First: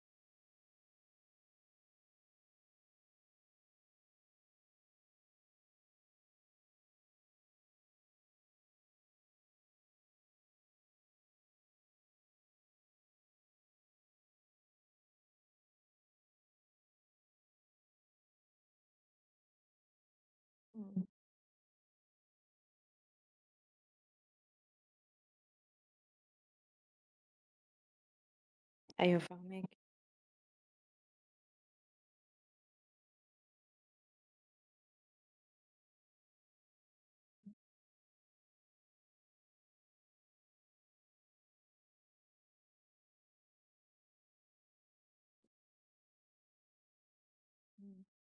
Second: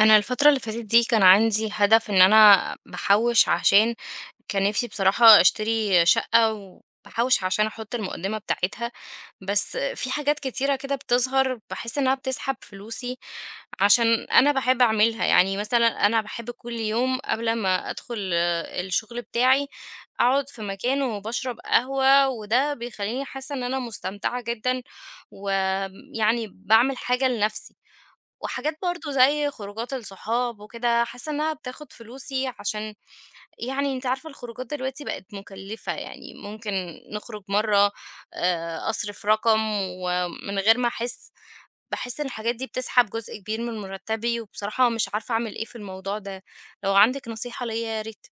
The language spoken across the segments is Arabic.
انا الفتره اللي فاتت دي كان عندي هدف ان انا بحوش عشان كان نفسي بصراحه اشتري شقه وبحوش عشان احط المقدمه بتاعتها. بس في حاجات كتيره كده بتظهر بحس انها بتسحب فلوسي عشان انا بحب اعملها، يعني مثلا انا بحب كل يوم قبل ما ادخل الشغل بتاعي اقعد في مكان إمم. وبشرب قهوة، وده بيخليني حاسة ان انا مستمتعة جدا ويعني بعمل حاجة لنفسي. وحاجات برضه أيوه زي فاهماكِ. خروجات الصحاب وكده، حاسة إنها بتاخد فلوسي عشان يعني أنتِ عارفة الخروجات دلوقتي بقت مكلفة، يعني ممكن نخرج مرّة أصرف رقم ومن غير ما أحس، باحس إن الحاجات دي بتسحب جزء كبير من مرتبي، وبصراحة مش عارفة أعمل إيه في الموضوع ده، لو عندِك نصيحة ليّا يا إمم. ريت.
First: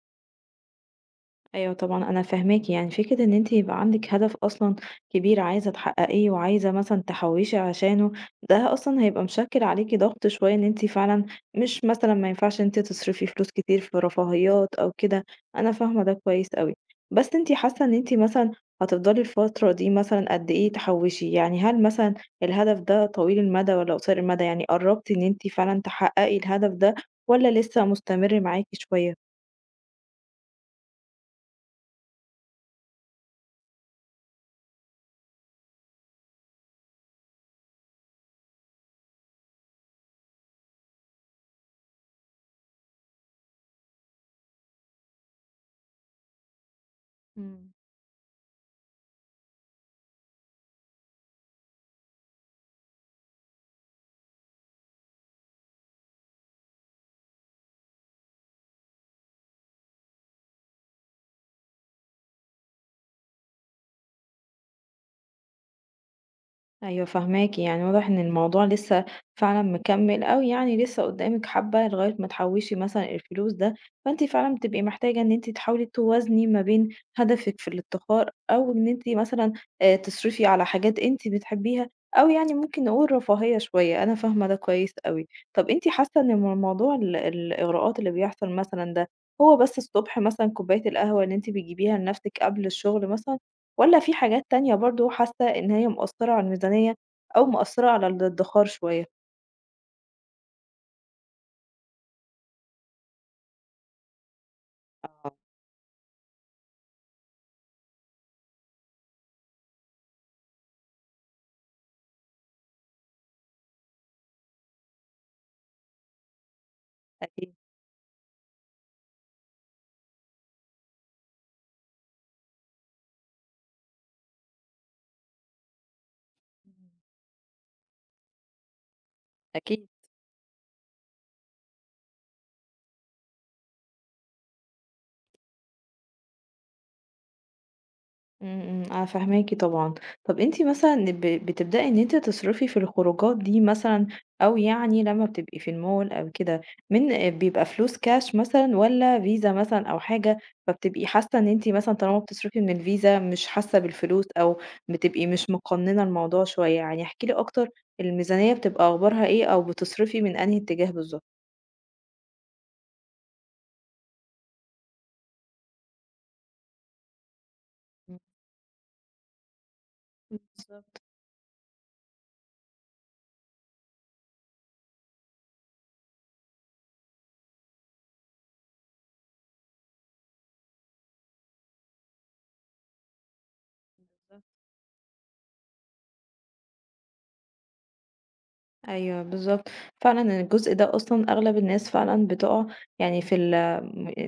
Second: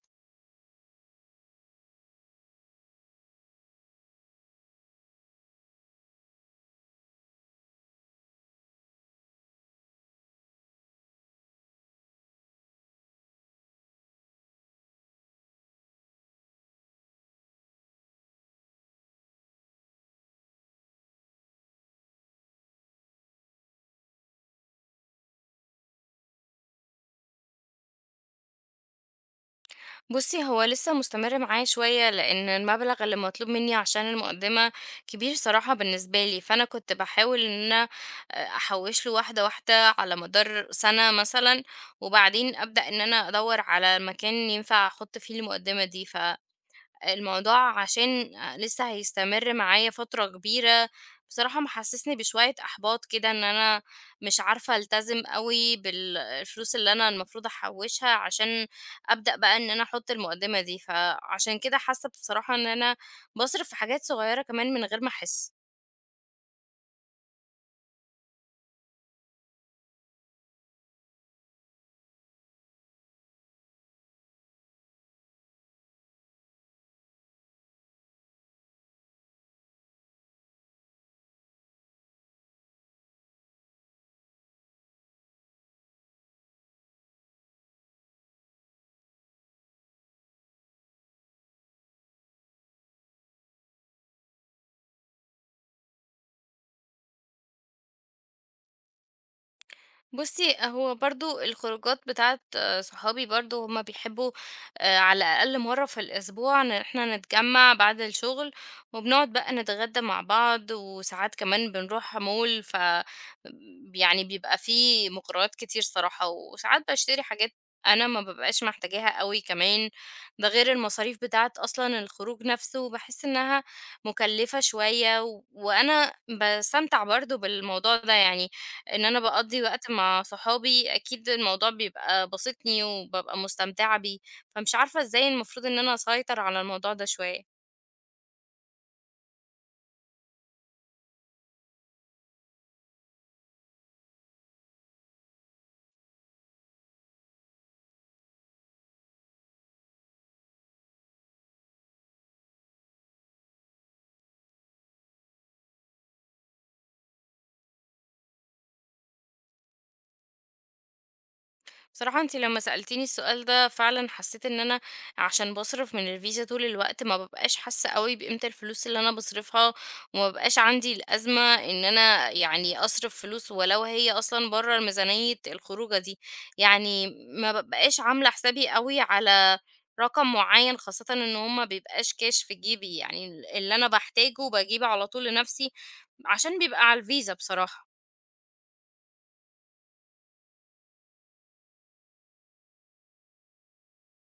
أيوه طبعًا أنا فاهماكِ، يعني فكرة إن أنتِ يبقى عندِك هدف أصلًا كبير عايزة تحققيه وعايزة مثلًا تحوّشي عشانه، ده أصلًا هيبقى مشكِّل عليكِ ضغط شوية إن أنتِ فعلًا مش مثلًا ما ينفعش إن أنتِ تصرفي فلوس كتير في رفاهيات أو كده، أنا فاهمة ده كويس أوي. بس أنتِ حاسة إن أنتِ مثلًا هتفضلي الفترة دي مثلًا قد إيه تحوّشي؟ يعني هل مثلًا الهدف ده طويل المدى والّا قصير المدى؟ يعني قرّبتِ إن أنتِ فعلًا تحققي الهدف ده والّا لسه مستمر معاكِ شوية؟ بُصّي، هو لسه مستمر معايا شوية، لإن المبلغ اللي مطلوب مني عشان المقدمة كبير صراحة بالنسبة لي، فأنا كنت باحاول إن أنا أحوّش له واحدة، واحدة على مدار سنة مثلًا، وبعدين أبدأ إن أنا أدوّر على مكان ينفع أحط فيه المقدمة دي. إمم. الموضوع عشان لسه هيستمر معايا فترة كبيرة، بصراحة محسسني بشوية إحباط كده إن أنا مش عارفة ألتزم أوي الفلوس اللي أنا المفروض أحوّشها عشان أبدأ بقى إن أنا أحط المقدمة دي، فعشان كده حاسة بصراحة إن أنا باصرف في حاجات صغيرة كمان من غير ما أحس. أيوه فاهماكِ، يعني واضح إن الموضوع لسه فعلًا مكمّل أو يعني لسه قدّامِك حبّة لغاية ما تحوّشي مثلًا الفلوس ده، فأنتِ فعلًا بتبقي محتاجة إن أنتِ تحاولي توازني ما بين هدفِك في الادخار أو إن أنتِ مثلًا تصرفي على حاجات أنتِ بتحبيها أو يعني ممكن نقول رفاهية شوية، أنا فاهمة ده كويس أوي. طَب أنتِ حاسة إن موضوع الإغراءات اللي بيحصل مثلًا ده، هو بس الصبح مثلًا كوباية القهوة اللي أنتِ بتجيبيها لنَفْسِك قبل الشغل مثلًا؟ والّا في حاجات تانية برضه حاسة إن هي مأثّرة على الميزانية أو مأثّرة على الادخار شوية؟ بُصّي، هو برضه الخروجات بتاعة صحابي برضه هُم بيحبّوا على آه. الأقل مرّة في الأسبوع إن إحنا نتجمّع بعد الشغل، وبنقعد بقى نتغدى مع بعض، وساعات كمان بنروح مول. ف ب يعني بيبقى في مغريات كتير صراحة، وساعات باشتري حاجات أكيد. أنا ما بابقاش محتاجاها أوي كمان، ده غير المصاريف بتاعة أصلًا الخروج نفسه باحس إنها مُكلّفة شوية، و... وأنا باستمتع برضه بالموضوع ده يعني، إن أنا باقضّي أكيد، وقت مع صحابي، أكيد الموضوع بيبقى باسطني وبابقى مستمتعة بيه، فمش عارفة إزاي المفروض إن أنا أسيطر على الموضوع ده شوية. إمم، إمم، أنا فاهماكِ طبعًا. طَب أنتِ مثلًا بتبدئي إن أنتِ تصرفي في الخروجات دي مثلًا أو يعني لمّا بتبقي في المول أو كده، من بيبقى فلوس كاش مثلًا والّا فيزا مثلًا أو حاجة، فبتبقي حاسة إن أنتِ مثلًا طالما بتصرفي من الفيزا مش حاسة بالفلوس أو بتبقي مش مقننة الموضوع شوية؟ يعني احكي لي أكتر، الميزانية بتبقى أخبارها إيه أو بتصرفي من أنهي اتجاه بالضبط؟ بصراحة انتي لما سألتيني السؤال ده فعلا حسيت ان انا عشان بصرف من الفيزا طول الوقت ما ببقاش حاسة قوي إمم، بقيمة الفلوس اللي انا بصرفها، وما ببقاش عندي بالضبط. الأزمة ان انا يعني اصرف فلوس ولو هي اصلا بره ميزانية الخروجة دي. يعني ما ببقاش عاملة حسابي قوي على رقم معين، خاصة ان هما بيبقاش كاش في جيبي، يعني اللي انا بحتاجه بجيبه على طول لنفسي عشان بيبقى على الفيزا بصراحة. أيوه بالضبط، فعلًا الجزء ده أصلًا أغلب الناس فعلًا بتُقع يعني في ال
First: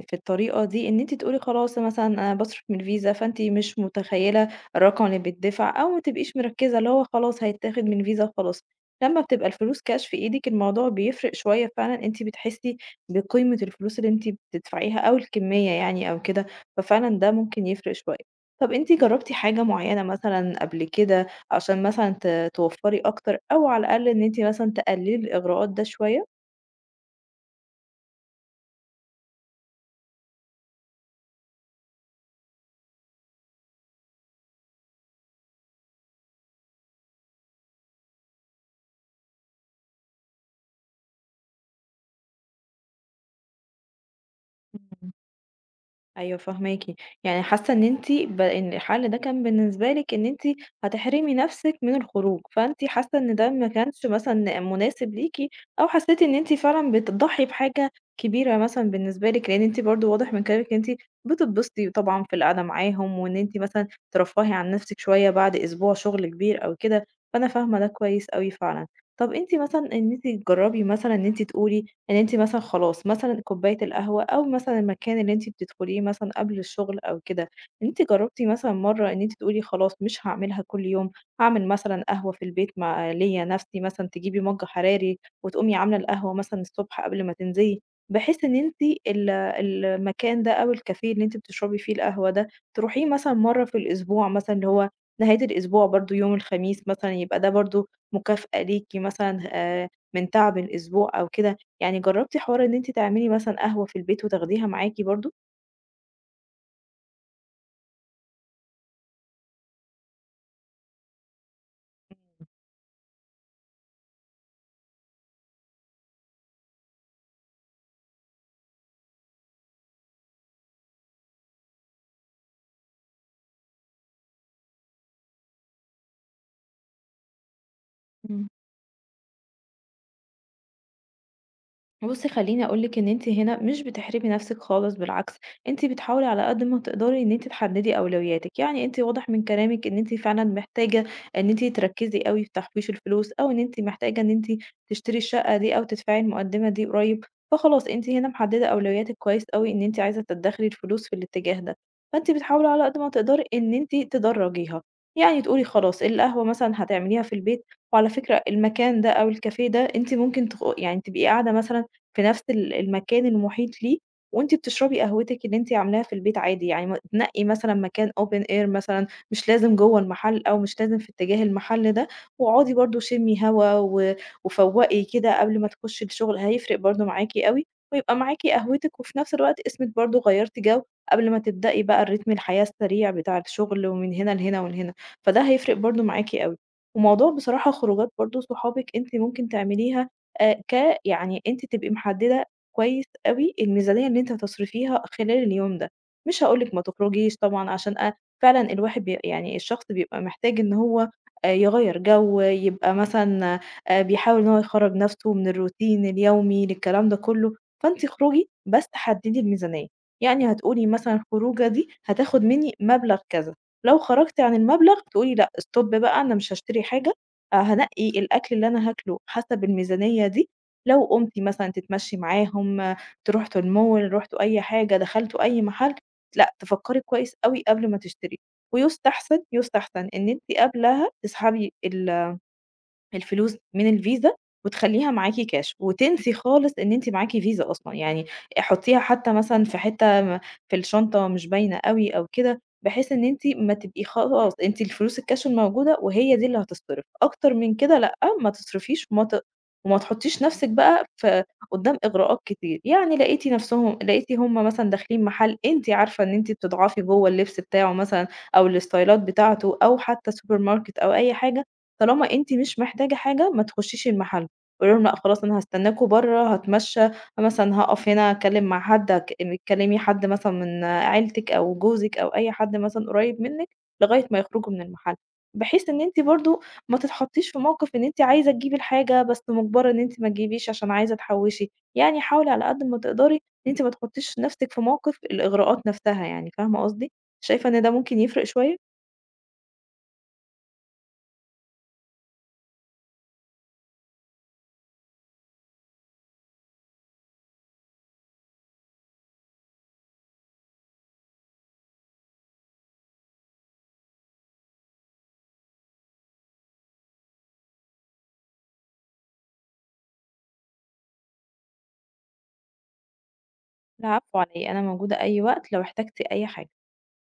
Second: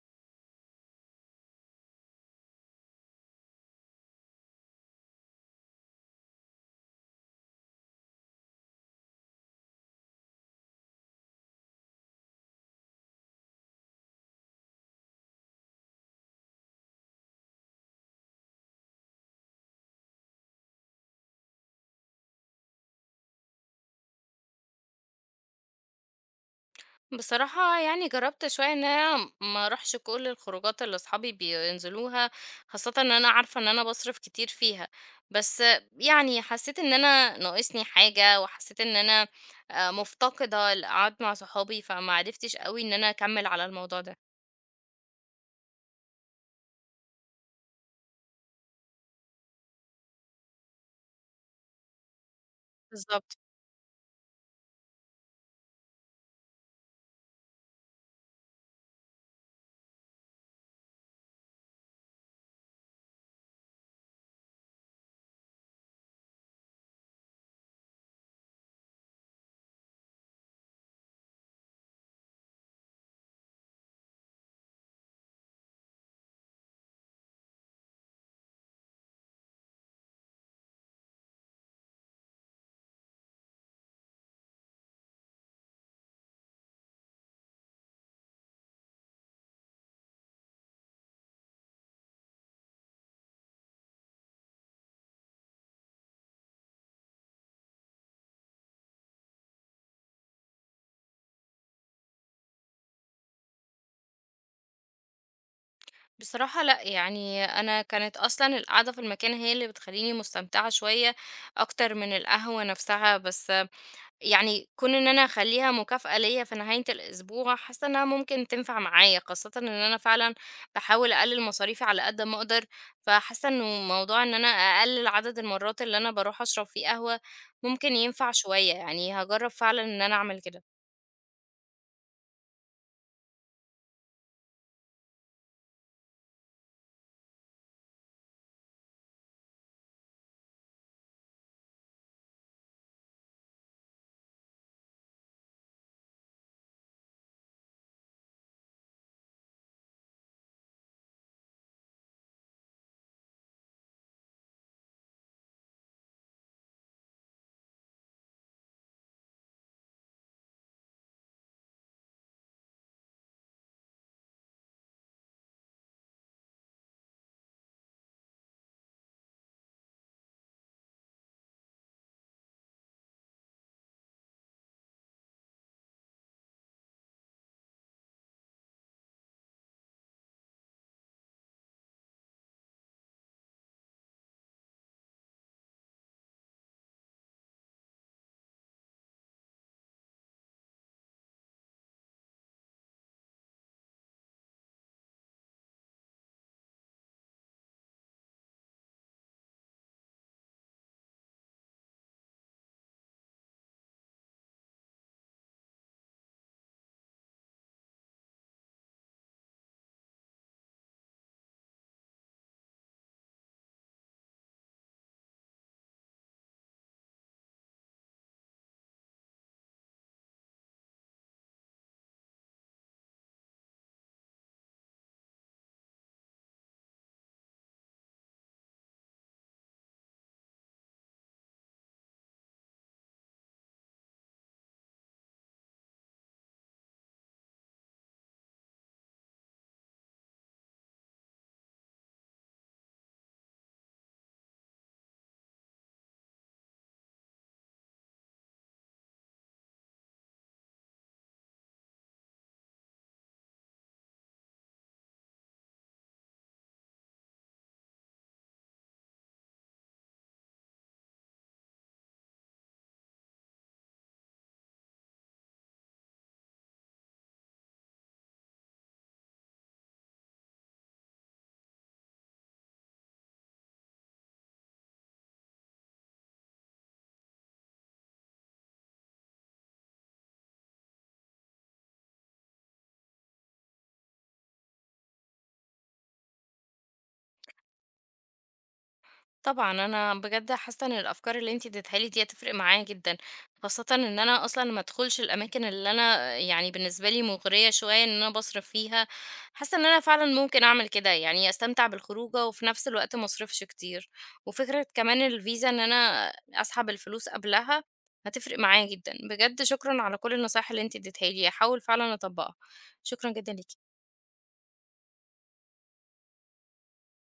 في الطريقة دي، إن أنتِ تقولي خلاص مثلًا أنا باصرف من الفيزا، فأنتِ مش متخيلة الرقم اللي بيتدفع، أو ما تبقيش مركزة اللي هو خلاص هيتاخد من فيزا وخلاص، لمّا بتبقى الفلوس كاش في إيدِك الموضوع بيفرق شوية فعلًا، أنتِ بتحسي بقيمة الفلوس اللي أنتِ بتدفعيها أو الكمية يعني أو كده، ففعلًا ده ممكن يفرق شوية. طب أنتِ جربتِ حاجة معينة مثلًا قبل كده عشان مثلًا توفّري أكتر أو على الأقل إن أنتِ مثلًا تقلّلي الإغراءات ده شوية؟ بصراحة يعني جربت شوية ان انا ما اروحش كل الخروجات اللي اصحابي بينزلوها خاصة ان انا عارفة ان انا بصرف كتير فيها، بس يعني حسيت ان انا ناقصني حاجة وحسيت ان انا مفتقدة القعد مع صحابي، فما عرفتش قوي ان انا اكمل على الموضوع ده. إمم. أيوه فاهماكِ، يعني حاسة إن أنتِ ب إن الحل ده كان بالنسبة لِك إن أنتِ هتحرمي نفسِك من الخروج، فأنتِ حاسة إن بالظبط. ده ما كانش مثلًا مناسب ليكِ، أو حسيتِ إن أنتِ فعلًا بتضحي بحاجة كبيرة مثلًا بالنسبة لِك، لأن أنتِ برضه واضح من كلامِك إن أنتِ بتتبسطي طبعًا في القعدة معاهم، وإن أنتِ مثلًا ترفّهي عن نفسِك شوية بعد أسبوع شغل كبير أو كده، فأنا فاهمة ده كويس أوي فعلًا. طَب أنتِ مثلًا إن أنتِ تجرّبي مثلًا إن أنتِ تقولي إن أنتِ مثلًا خلاص مثلًا كوباية القهوة أو مثلًا المكان اللي أنتِ بتدخليه مثلًا قبل الشغل أو كده، ان أنتِ جرّبتِ مثلًا مرّة إن أنتِ تقولي خلاص مش هاعملها كل يوم، هاعمل مثلًا قهوة في البيت مع ليّا نَفْسي مثلًا تجيبي مَج حراري وتقومي عاملة القهوة مثلًا الصبح قبل ما تنزلي، بحيث إن أنتِ ال المكان ده أو الكافيه اللي أنتِ بتشربي فيه القهوة ده، تروحيه مثلًا مرّة في الأسبوع مثلًا اللي هو نهاية الأسبوع برضه يوم الخميس مثلًا، يبقى ده برضه مكافأة ليكِ مثلًا من تعب الأسبوع أو كده. يعني جرّبتِ حوار إن أنتِ تعملي مثلًا قهوة في البيت وتاخديها معاكِ برضه؟ بصراحة لا، يعني أنا كانت أصلا القعدة في المكان هي اللي بتخليني مستمتعة شوية أكتر من القهوة نفسها، بس يعني كون إن أنا أخلّيها مكافأة ليّا في نهاية الأسبوع، حاسة إنها ممكن تنفع معايا، خاصةً إن أنا فعلًا باحاول أقلِّل مصاريفي على قد ما أقدر، فحاسة إنه موضوع إن أنا أقلِّل عدد المرات اللي أنا باروح أشرب فيه قهوة ممكن ينفع شوية، يعني هاجرّب فعلًا إن أنا أعمل كده. بُصّي، خلّيني أقول لِك إن أنتِ هنا مش بتحرمي نفسِك خالص، بالعكس، أنتِ بتحاولي على قد ما تقدري إن أنتِ تحددي أولوياتِك، يعني أنتِ واضح من كلامِك إن أنتِ فعلًا محتاجة إن أنتِ تركّزي أوي في تحويش الفلوس، أو إن أنتِ محتاجة إن أنتِ تشتري الشقة دي أو تدفعي المقدمة دي قريب، فخلاص أنتِ هنا محددة أولوياتِك كويس أوي إن أنتِ عايزة تدخّري الفلوس في الاتجاه ده، فأنتِ بتحاولي على قد ما تقدري إن أنتِ تدرّجيها، يعني تقولي خلاص القهوة مثلًا هتعمليها في البيت، وعلى فكرة المكان ده أو الكافيه ده أنتِ ممكن يعني تبقي قاعدة مثلًا في نفس المكان المحيط ليه، وأنتِ بتشربي قهوتِك اللي أنتِ عاملاها في البيت عادي، يعني تنقّي مثلًا مكان open air مثلًا، مش لازم جوّه المحل أو مش لازم في اتجاه المحل ده، واقعدي برضه شمي هوا و وفوّقي كده قبل ما تخشي الشغل، هيفرق برضه معاكِ أوي، ويبقى معاكِ قهوتِك وفي نفس الوقت اسمِك برضه غيّرتِ جو قبل ما تبدئي بقى الريتم الحياة السريع بتاع الشغل ومن هنا لهنا ولهنا، فده هيفرق برضه معاكِ أوي. وموضوع بصراحة خروجات برضه صحابِك أنتِ ممكن تعمليها ك يعني أنتِ تبقي محددة كويس أوي الميزانية اللي أنتِ هتصرفيها خلال اليوم ده، مش هاقول لِك ما تخرجيش طبعًا، عشان فعلًا الواحد بي يعني الشخص بيبقى محتاج إن هو يغيّر جو، يبقى مثلًا بيحاول إن هو يخرّج نفسه من الروتين اليومي للكلام ده كله، فأنتِ اخرجي بس حددي الميزانية، يعني هتقولي مثلًا الخروجة دي هتاخد مني مبلغ كذا، لو خرجتِ عن المبلغ تقولي لأ، stop بقى، أنا مش هاشتري حاجة، هانقّي الأكل اللي أنا هاكله حسب الميزانية دي، لو قُمتِ مثلًا تتمشّي معاهم، رُحتوا المول، رُحتوا أي حاجة، دخلتوا أي محل، لأ، تفكّري كويس أوي قبل ما تشتري، ويُستحسن، يُستحسن إن أنتِ قبلها تسحبي الفلوس من الفيزا وتخلّيها معاكِ كاش، وتنسي خالص إن أنتِ معاكِ فيزا أصلًا، يعني حُطّيها حتى مثلًا في حتّة في الشنطة مش باينة أوي أو كده، بحيث إن أنتِ ما تبقي خلاص أنتِ الفلوس الكاش الموجودة وهي دي اللي هتصرف، أكتر من كده لأ، ما تصرفيش وما تحطّيش نَفْسِك بقى قدّام إغراءات كتير، يعني لقيتِ هم مثلًا داخلين محل أنتِ عارفة إن أنتِ بتضعفي جوّه اللبس بتاعه مثلًا أو الإستايلات بتاعته أو حتى سوبر ماركت أو أي حاجة، طالما أنتِ مش محتاجة حاجة ما تخشيش المحل، قولي لهم لأ خلاص أنا هاستناكم برّه، هاتمشى، مثلًا هاقف هنا أكلم مع حد، تكلمي حد مثلًا من عيلتِك أو جوزِك أو أي حد مثلًا قريب منِك لغاية ما يخرجوا من المحل، بحيث إن أنتِ برضه ما تتحطيش في موقف إن أنتِ عايزة تجيبي الحاجة بس مُجبرة إن أنتِ ما تجيبيش عشان عايزة تحوشي، يعني حاولي على قد ما تقدري إن أنتِ ما تحطيش نفسِك في موقف الإغراءات نفسها يعني، فاهمة قصدي؟ شايفة إن ده ممكن يفرق شوية؟ طبعًا، أنا بجد حاسة إن الأفكار اللي أنتِ اديتيها لي دي هتفرق معايا جدًا، خاصةً إن أنا أصلًا ما ادخلش الأماكن اللي أنا يعني بالنسبة لي مغرية شوية إن أنا باصرف فيها، حاسة إن أنا فعلًا ممكن أعمل كده، يعني أستمتع بالخروجة وفي نفس الوقت ما اصرفش كتير، وفكرة كمان الفيزا إن أنا أسحب الفلوس قبلها هتفرق معايا جدًا، بجد شكرًا على كل النصايح اللي أنتِ اديتيها لي، هاحاول فعلًا أطبّقها، شكرًا جدًا ليكِ. العفو على إيه، أنا موجودة أي وقت لو احتجتِ أي حاجة.